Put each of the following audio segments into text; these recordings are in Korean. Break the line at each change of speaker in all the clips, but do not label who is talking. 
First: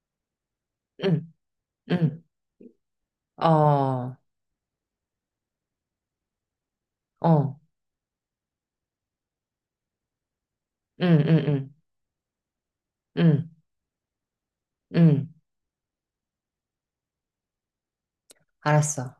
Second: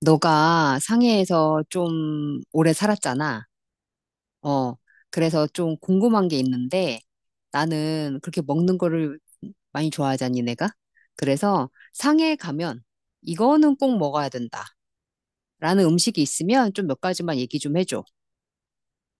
너가
응,
상해에서
응,
좀 오래 살았잖아.
어, 어,
어, 그래서 좀 궁금한 게 있는데
응,
나는 그렇게 먹는 거를 많이 좋아하잖니, 내가.
응,
그래서
응,
상해에 가면
응,
이거는 꼭 먹어야 된다.
응,
라는 음식이 있으면 좀 몇 가지만 얘기 좀 해줘.
알았어.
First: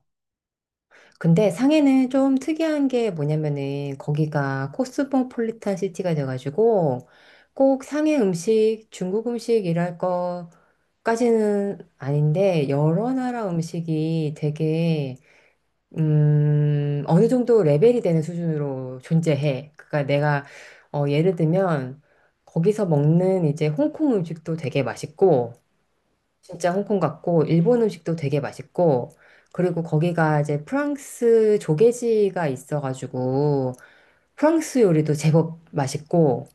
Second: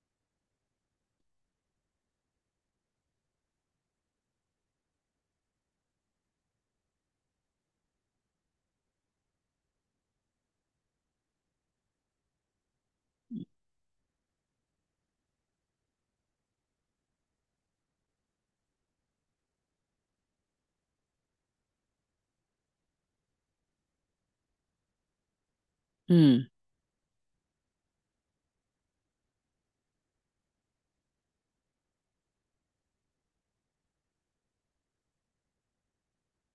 근데 상해는 좀 특이한 게 뭐냐면은 거기가 코스모폴리탄 시티가 돼가지고 꼭 상해 음식, 중국 음식 이랄 거까지는 아닌데 여러 나라 음식이 되게 어느 정도 레벨이 되는 수준으로 존재해. 그러니까 내가 예를 들면 거기서 먹는 이제 홍콩 음식도 되게 맛있고
음,
진짜 홍콩 같고 일본 음식도 되게 맛있고 그리고 거기가 이제 프랑스 조개지가 있어가지고 프랑스 요리도 제법 맛있고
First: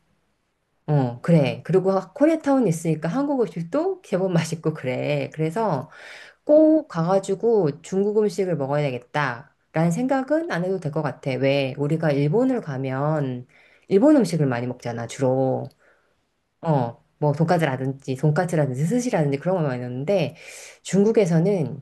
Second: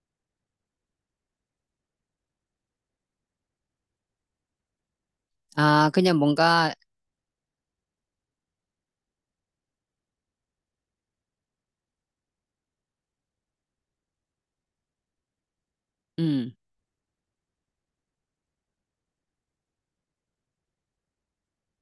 어 그래 그리고 코리아타운 있으니까 한국 음식도 제법 맛있고 그래 그래서
아, 그냥 뭔가,
꼭 가가지고 중국 음식을 먹어야 겠다 라는 생각은 안 해도 될 것 같아. 왜 우리가 일본을 가면 일본 음식을 많이 먹잖아 주로.
음,
어, 뭐 돈까스라든지 스시라든지 그런 걸 많이 넣는데 중국에서는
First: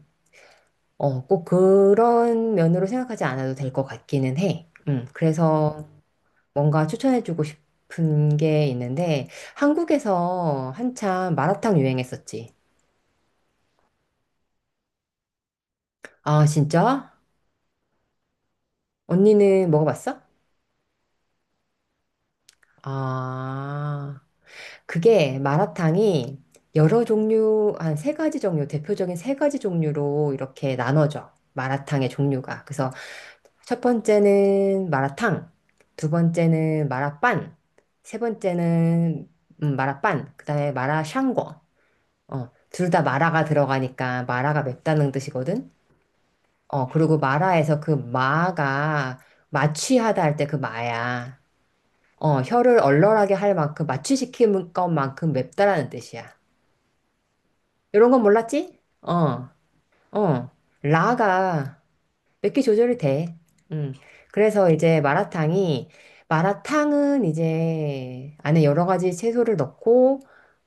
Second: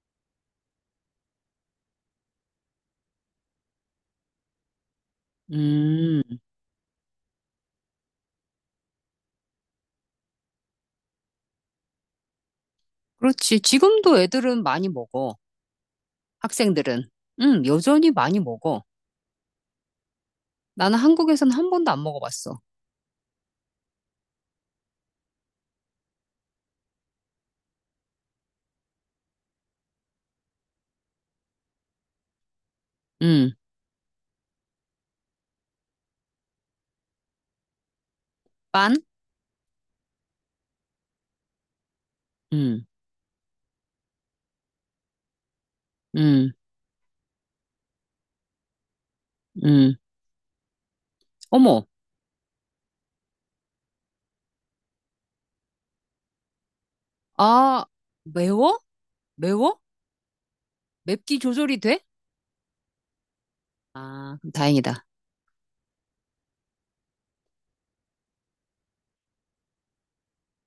꼭 그런 면으로 생각하지 않아도 될 것 같기는 해. 그래서
음.
뭔가 추천해주고 싶은 게 있는데 한국에서 한참 마라탕 유행했었지.
그렇지. 지금도 애들은 많이 먹어.
아,
학생들은.
진짜?
여전히 많이 먹어.
언니는 먹어봤어?
나는 한국에서는 한 번도 안 먹어봤어.
아, 그게 마라탕이 여러 종류, 한 세 가지 종류, 대표적인 세 가지 종류로 이렇게 나눠져. 마라탕의 종류가. 그래서
음,
첫 번째는 마라탕, 두 번째는 마라빵, 세
빤?
번째는 마라빵, 그다음에 마라샹궈. 어,
음.
둘 다 마라가 들어가니까 마라가 맵다는 뜻이거든.
음.
어, 그리고 마라에서 그 마가
음.
마취하다 할 때 그 마야.
어머,
어, 혀를 얼얼하게 할 만큼 마취시키는 것만큼 맵다라는 뜻이야.
아,
이런 건 몰랐지?
매워?
어,
매워?
어.
맵기 조절이
라가
돼?
몇 개 조절이 돼. 음.
아, 그럼
그래서 이제
다행이다.
마라탕은 이제 안에 여러 가지 채소를 넣고,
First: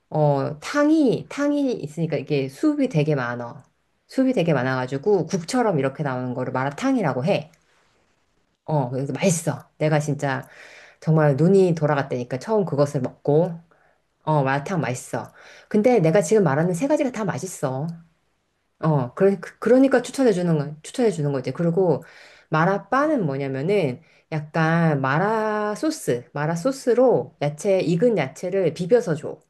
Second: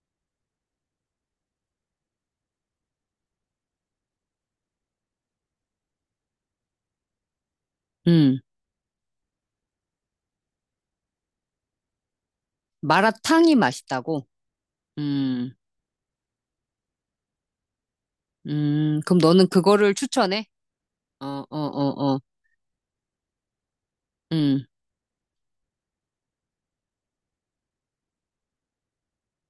어, 탕이 있으니까 이게 수분이 되게 많아. 수분이 되게 많아가지고 국처럼 이렇게 나오는 거를 마라탕이라고 해.
음.
어, 그래서 맛있어. 내가 진짜 정말 눈이 돌아갔다니까 처음 그것을
마라탕이
먹고,
맛있다고?
어, 마라탕 맛있어.
음,
근데 내가 지금 말하는 세 가지가 다 맛있어. 어,
그럼 너는 그거를
그러니까
추천해?
추천해
어,
주는 거지.
어,
그리고
어, 어.
마라빠는 뭐냐면은
음.
약간 마라 소스로 야채, 익은 야채를 비벼서 줘.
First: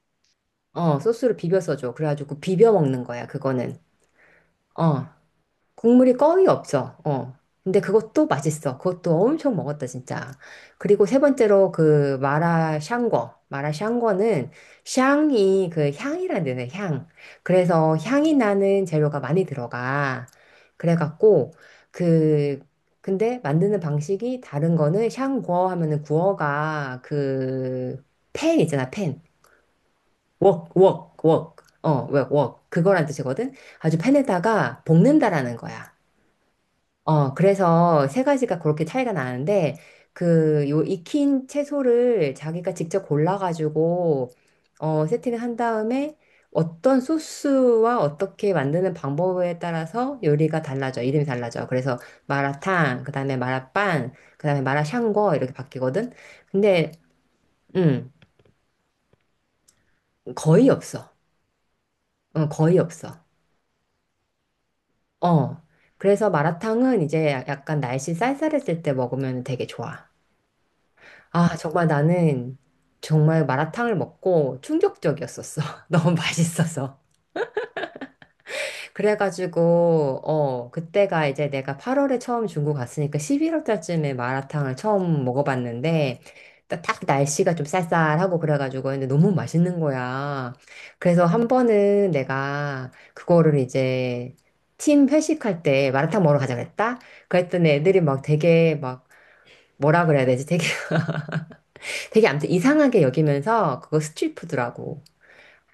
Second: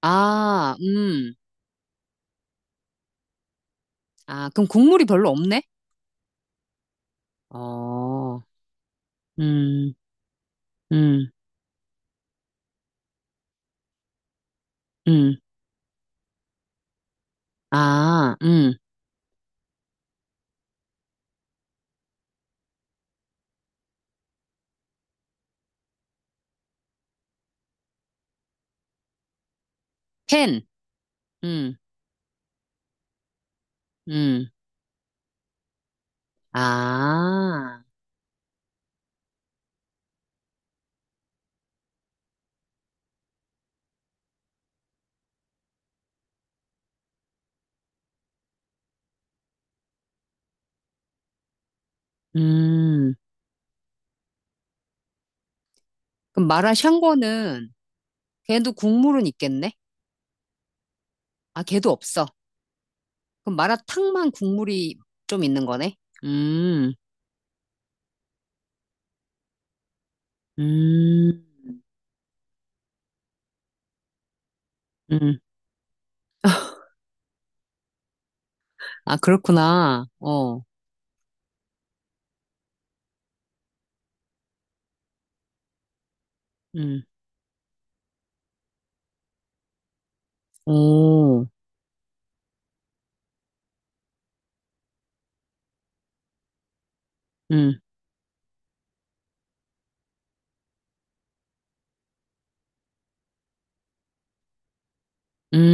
아,
어, 소스로 비벼서 줘. 그래가지고 비벼 먹는 거야, 그거는.
아, 그럼 국물이
어,
별로 없네?
국물이 거의 없어. 어. 근데 그것도
어,
맛있어. 그것도 엄청 먹었다,
음,
진짜. 그리고 세
음,
번째로 그 마라 샹궈. 마라 샹궈는
음.
샹이 그 향이란 데는 향. 그래서 향이
아,
나는 재료가 많이 들어가. 그래갖고 그 근데 만드는 방식이 다른 거는 샹궈 하면은 구어가 그 팬 있잖아, 팬. 웍,
팬.
웍, 웍.
음,
어, 웍. 그거란 뜻이거든. 아주
음.
팬에다가 볶는다라는 거야. 어,
아,
그래서 세 가지가 그렇게 차이가 나는데, 그, 요 익힌 채소를 자기가 직접 골라가지고, 어, 세팅을 한 다음에 어떤 소스와 어떻게 만드는 방법에 따라서 요리가 달라져. 이름이 달라져. 그래서 마라탕, 그
음.
다음에 마라빵, 그 다음에 마라샹궈 이렇게 바뀌거든.
그럼
근데,
마라샹궈는
음,
걔도 국물은 있겠네?
거의 없어.
아, 걔도 없어.
어, 거의 없어.
그럼 마라탕만 국물이 좀
어.
있는 거네?
그래서
음,
마라탕은 이제 약간 날씨 쌀쌀했을 때 먹으면 되게 좋아.
음,
아, 정말 마라탕을 먹고
음.
충격적이었었어. 너무 맛있어서.
아, 그렇구나.
그래가지고,
어,
어, 그때가 이제 내가 8월에 처음 중국 갔으니까 11월 달쯤에 마라탕을 처음 먹어봤는데, 딱
음,
날씨가 좀 쌀쌀하고 그래가지고 근데 너무 맛있는 거야. 그래서 한
오,
번은 내가 그거를 이제 팀 회식할 때 마라탕 먹으러 가자 그랬다? 그랬더니
음,
애들이 막 되게 막 뭐라 그래야 되지? 되게 아무튼 이상하게 여기면서 그거 스트릿푸드라고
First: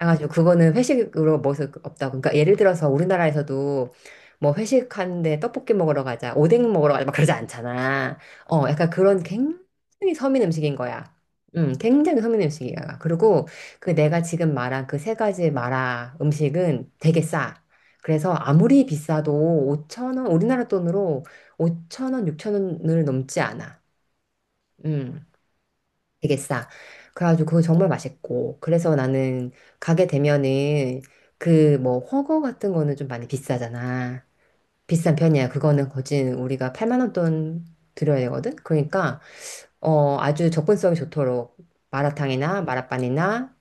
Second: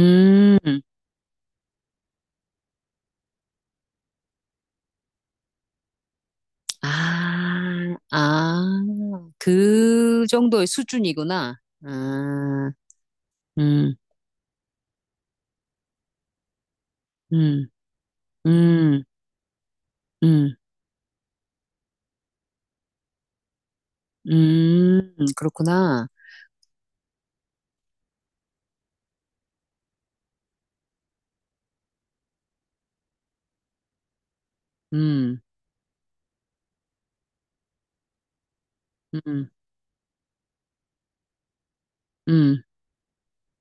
해가지고 그거는 회식으로 먹을 수 없다고. 그러니까 예를 들어서 우리나라에서도 뭐 회식하는데 떡볶이 먹으러 가자 오뎅 먹으러 가자 막 그러지
아,
않잖아.
아,
어 약간 그런 굉장히
그
서민
정도의
음식인 거야.
수준이구나.
굉장히 서민
아,
음식이야. 그리고 그
음,
내가 지금 말한 그 세 가지 마라 음식은 되게 싸.
음,
그래서 아무리
음,
비싸도 5천 원
음,
우리나라 돈으로 5천 원 6천 원을 넘지 않아.
음,
음.
그렇구나.
되게 싸. 그래가지고 그거 정말 맛있고. 그래서 나는 가게 되면은 그 뭐훠거 같은 거는 좀 많이 비싸잖아. 비싼
음,
편이야. 그거는 거진 우리가 8만 원 돈 들여야 되거든. 그러니까
음,
어 아주 접근성이 좋도록 마라탕이나
음,
마라빵이나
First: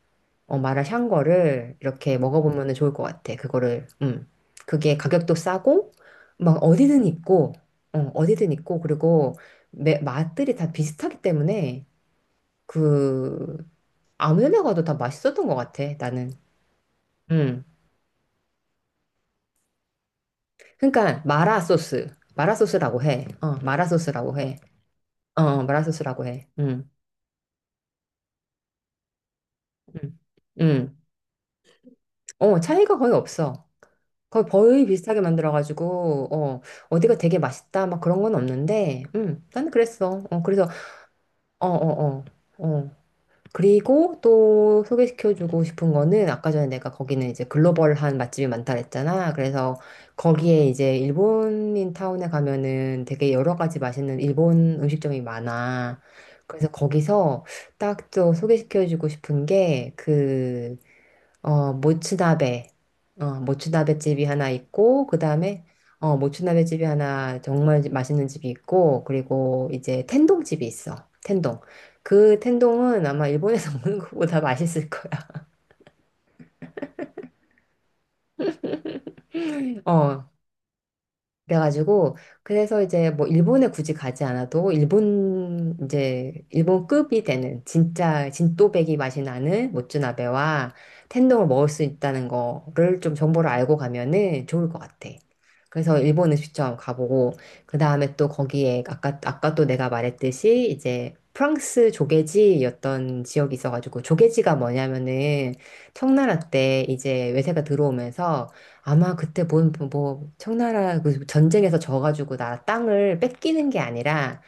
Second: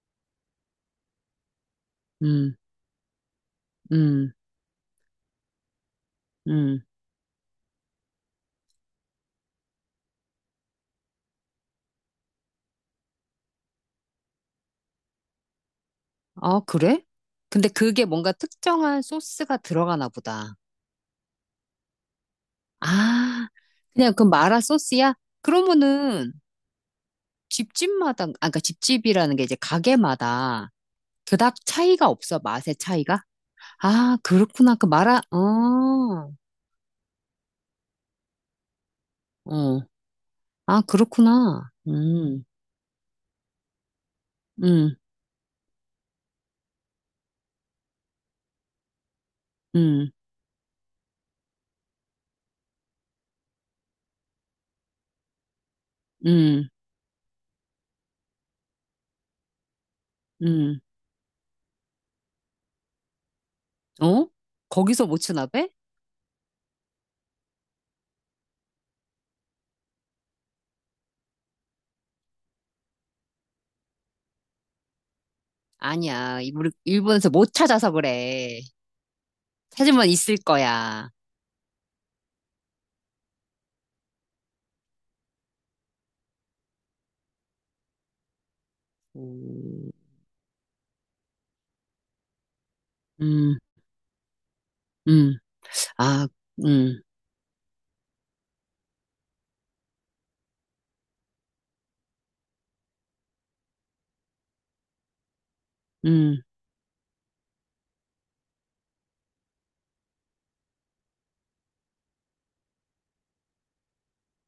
어 마라샹궈를 이렇게
음,
먹어보면은 좋을 것 같아. 그거를
음,
그게 가격도 싸고 막
음.
어디든 있고 어 어디든 있고 그리고 맛들이 다 비슷하기 때문에. 그 아무 데 먹어도 다 맛있었던 것 같아, 나는.
아, 그래?
음.
근데 그게 뭔가 특정한 소스가 들어가나 보다.
그러니까 마라 소스. 마라 소스라고 해.
아,
어, 마라
그냥 그
소스라고 해.
마라 소스야?
어, 어, 마라 소스라고
그러면은
해. 음.
집집마다, 아까 그러니까 집집이라는 게 이제
음.
가게마다
음.
그닥 차이가 없어,
어,
맛의
차이가 거의
차이가?
없어.
아,
거의
그렇구나. 그
거의 비슷하게
마라, 어,
만들어가지고, 어, 어디가 되게 맛있다, 막 그런 건 없는데, 나는
어,
그랬어. 어, 그래서,
아,
어,
그렇구나.
어, 어, 어. 그리고 또
음,
소개시켜주고 싶은 거는 아까 전에 내가 거기는 이제 글로벌한 맛집이 많다 그랬잖아. 그래서
음,
거기에 이제 일본인 타운에 가면은 되게 여러 가지 맛있는 일본 음식점이 많아.
음,
그래서 거기서 딱 또 소개시켜주고 싶은 게그
음,
어, 모츠나베. 어, 모츠나베 집이
어?
하나 있고,
거기서
그 다음에,
모츠나베?
어, 모츠나베 집이 하나 정말 맛있는 집이 있고, 그리고 이제 텐동 집이 있어. 텐동. 그 텐동은 아마 일본에서 먹는 것보다 맛있을 거야.
아니야. 이- 우리 일본에서 못 찾아서 그래. 찾으면
어,
있을 거야.
그래가지고 그래서 이제 뭐 일본에 굳이 가지 않아도 일본 이제 일본급이 되는 진짜 진또배기 맛이 나는
음,
모츠나베와 텐동을 먹을 수 있다는 거를 좀 정보를
음,
알고 가면은 좋을 것 같아.
음.
그래서
아,
일본 음식점
음,
가보고 그 다음에 또 거기에 아까 아까 또 내가 말했듯이 이제 프랑스 조개지였던 지역이 있어가지고 조개지가 뭐냐면은 청나라
음,
때 이제 외세가 들어오면서 아마 그때 뭐 청나라 그 전쟁에서 져가지고 나 땅을 뺏기는 게 아니라,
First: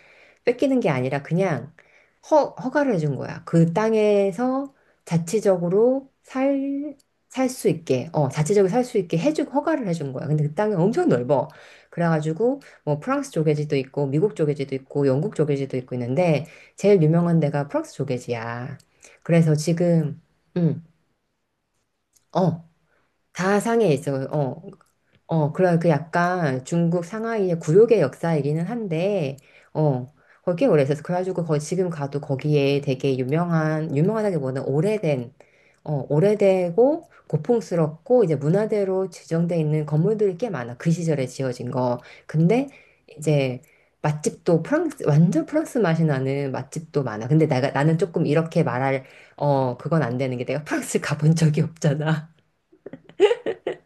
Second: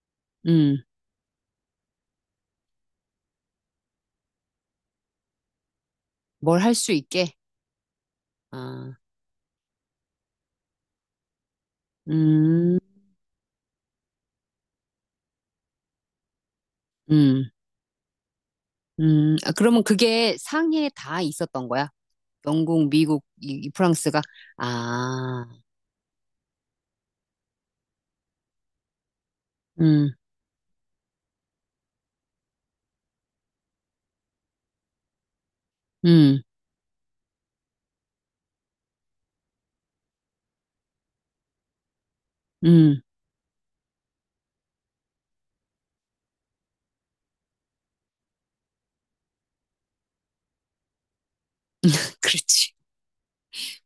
음.
그냥 허가를 해준 거야. 그 땅에서 자치적으로
뭘 할 수
살,
있게.
살 수 있게, 어, 자치적으로 살
아,
수 있게 해주고 허가를 해준 거야. 근데 그 땅이 엄청 넓어. 그래가지고
음,
뭐 프랑스 조개지도 있고, 미국 조개지도 있고, 영국 조개지도 있고 있는데, 제일 유명한
음,
데가 프랑스 조개지야.
아,
그래서
그러면
지금,
그게
음,
상해에 다 있었던 거야?
어,
영국, 미국,
다
이, 이
상해
프랑스가?
있어. 어,
아,
어, 그런 그 약간 중국 상하이의 구욕의 역사이기는 한데, 어,
음,
거기 꽤 오래 있었어. 그래가지고 거기 지금 가도 거기에 되게 유명하다기보다는 오래된, 어,
음,
오래되고 고풍스럽고 이제 문화대로 지정돼 있는 건물들이 꽤 많아. 그 시절에 지어진 거. 근데
음.
이제 완전 프랑스 맛이 나는 맛집도 많아. 근데 나는 조금 이렇게 그건 안 되는 게 내가 프랑스 가본 적이 없잖아.
그렇지.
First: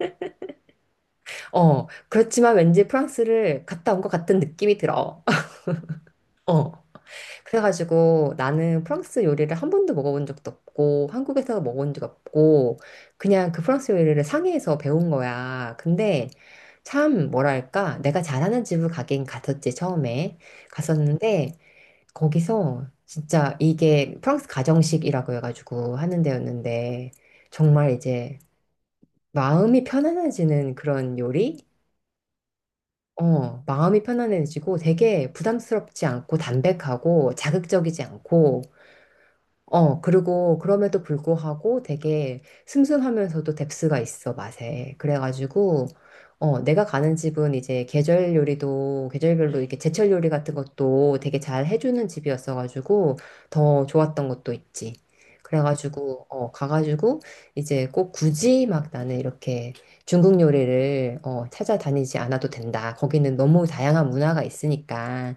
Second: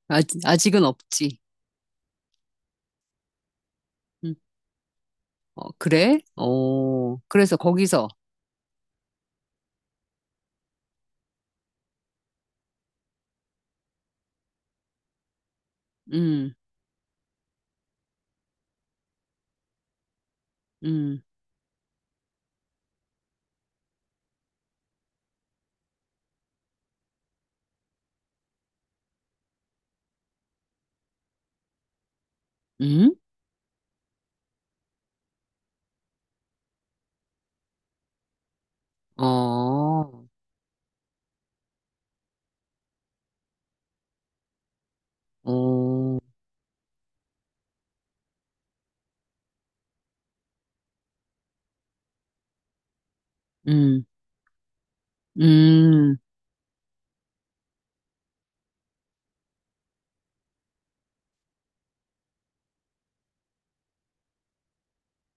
아직, 아직은 없지.
어, 그렇지만 왠지 프랑스를 갔다 온 것
음.
같은 느낌이 들어.
어, 그래?
어.
어, 그래서 거기서,
그래가지고 나는 프랑스 요리를 한 번도 먹어본 적도 없고, 한국에서 먹어본 적 없고, 그냥 그 프랑스 요리를 상해에서 배운 거야. 근데
음,
참, 뭐랄까, 내가 잘하는 집을 가긴 갔었지, 처음에.
음,
갔었는데, 거기서 진짜 이게 프랑스 가정식이라고 해가지고 하는 데였는데, 정말 이제 마음이 편안해지는 그런 요리?
음?
어, 마음이 편안해지고 되게 부담스럽지 않고 담백하고 자극적이지 않고
어,
어, 그리고 그럼에도 불구하고 되게 슴슴하면서도 뎁스가 있어, 맛에. 그래가지고,
어,
어, 내가 가는 집은 이제 계절별로 이렇게 제철 요리 같은 것도 되게 잘 해주는 집이었어가지고 더
음,
좋았던 것도 있지.
음,
그래가지고, 어, 가가지고 이제 꼭 굳이 막 나는 이렇게 중국 요리를, 어, 찾아다니지 않아도 된다. 거기는 너무 다양한 문화가 있으니까.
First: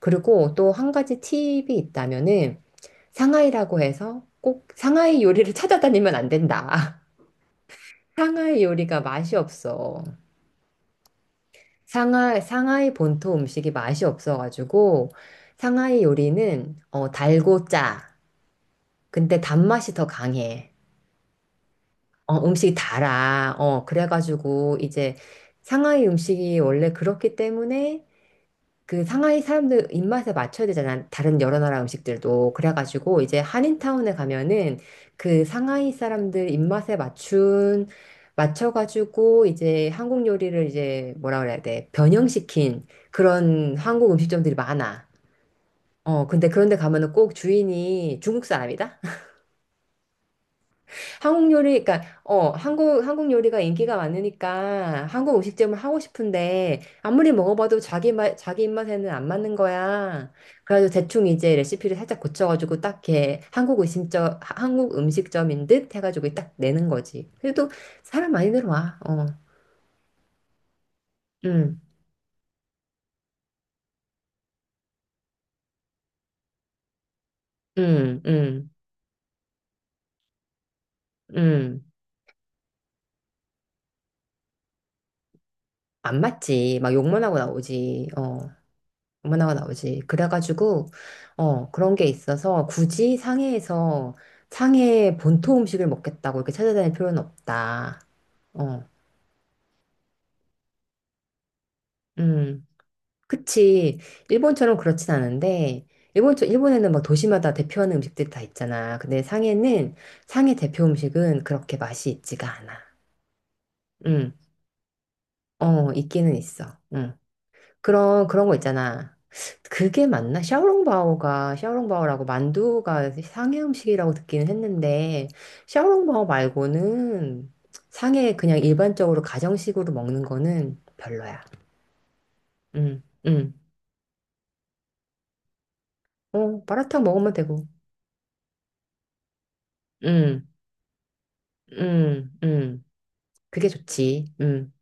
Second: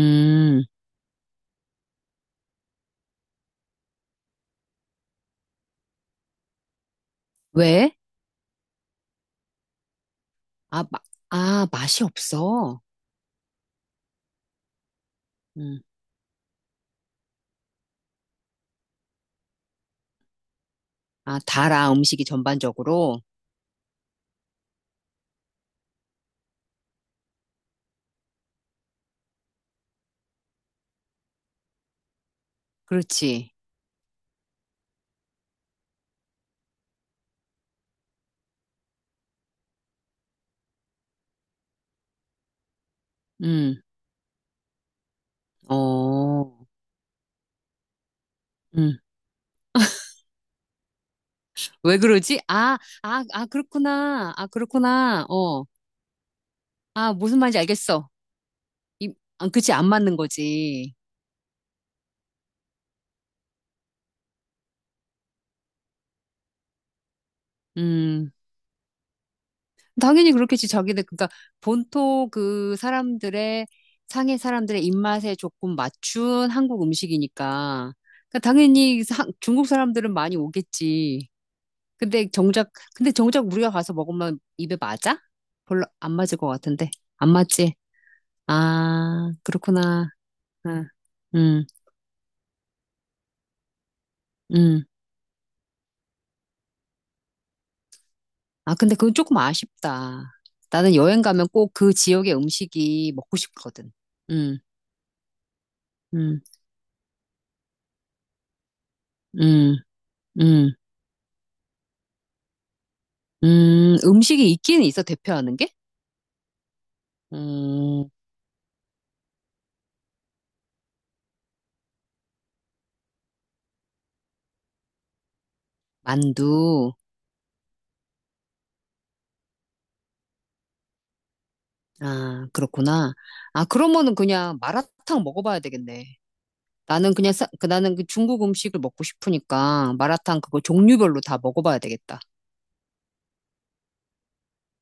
그리고 또 한 가지 팁이 있다면은 상하이라고 해서 꼭 상하이 요리를 찾아다니면 안 된다.
왜?
상하이 요리가 맛이 없어.
아, 마, 아, 맛이 없어.
상하이 본토 음식이 맛이 없어가지고
음.
상하이 요리는 어, 달고 짜. 근데 단맛이 더 강해.
아, 달아, 음식이
어, 음식이
전반적으로.
달아. 어, 그래가지고 이제 상하이 음식이 원래 그렇기 때문에 그 상하이 사람들 입맛에 맞춰야 되잖아. 다른 여러 나라 음식들도. 그래가지고 이제
그렇지.
한인타운에 가면은 그 상하이 사람들 입맛에 맞춘, 맞춰가지고 이제 한국 요리를 이제 뭐라 그래야 돼. 변형시킨 그런
음,
한국 음식점들이 많아. 어, 근데
어,
그런데 가면은 꼭 주인이 중국
음.
사람이다? 한국 요리,
왜
그러니까
그러지?
어
아, 아,
한국
아,
요리가 인기가
그렇구나. 아,
많으니까
그렇구나.
한국
어,
음식점을 하고 싶은데
아,
아무리
무슨 말인지
먹어봐도
알겠어.
자기 맛 자기 입맛에는
이,
안
아,
맞는
그치, 안 맞는
거야. 그래서
거지.
대충 이제 레시피를 살짝 고쳐가지고 딱 이렇게 한국 음식점인 듯 해가지고 딱 내는 거지. 그래도
음,
사람 많이 들어와. 어,
당연히 그렇겠지. 자기들, 그러니까
음,
본토 그 사람들의, 상해 사람들의 입맛에 조금 맞춘 한국 음식이니까.
음,
그러니까
음,
당연히 사- 중국 사람들은 많이 오겠지.
음.
근데 정작, 근데 정작 우리가 가서 먹으면 입에 맞아? 별로 안
안
맞을 것
맞지.
같은데.
막 욕만
안
하고
맞지?
나오지. 어,
아,
만화가 나오지.
그렇구나.
그래가지고,
응, 응,
어, 그런 게 있어서 굳이 상해에서
응.
상해 본토 음식을 먹겠다고 이렇게 찾아다닐 필요는 없다.
아,
어,
근데 그건 조금 아쉽다. 나는 여행 가면 꼭 그 지역의
음,
음식이 먹고 싶거든.
그치.
응,
일본처럼 그렇진 않은데,
응,
일본에는 막 도시마다 대표하는 음식들이 다 있잖아. 근데
응,
상해
응,
대표 음식은 그렇게 맛이 있지가 않아.
응.
음,
음식이 있긴 있어, 대표하는 게?
어, 있기는 있어. 음.
음,
그런 거 있잖아. 그게 맞나? 샤오롱바오라고 만두가 상해 음식이라고 듣기는 했는데, 샤오롱바오
만두.
말고는 상해 그냥 일반적으로 가정식으로 먹는 거는 별로야.
아,
응,
그렇구나.
응.
아, 그러면은 그냥 마라탕 먹어봐야 되겠네.
어, 마라탕
나는
먹으면
그냥, 사-
되고.
그 나는 그 중국 음식을 먹고 싶으니까 마라탕
응,
그거 종류별로 다 먹어봐야 되겠다.
응, 응. 그게 좋지. 응.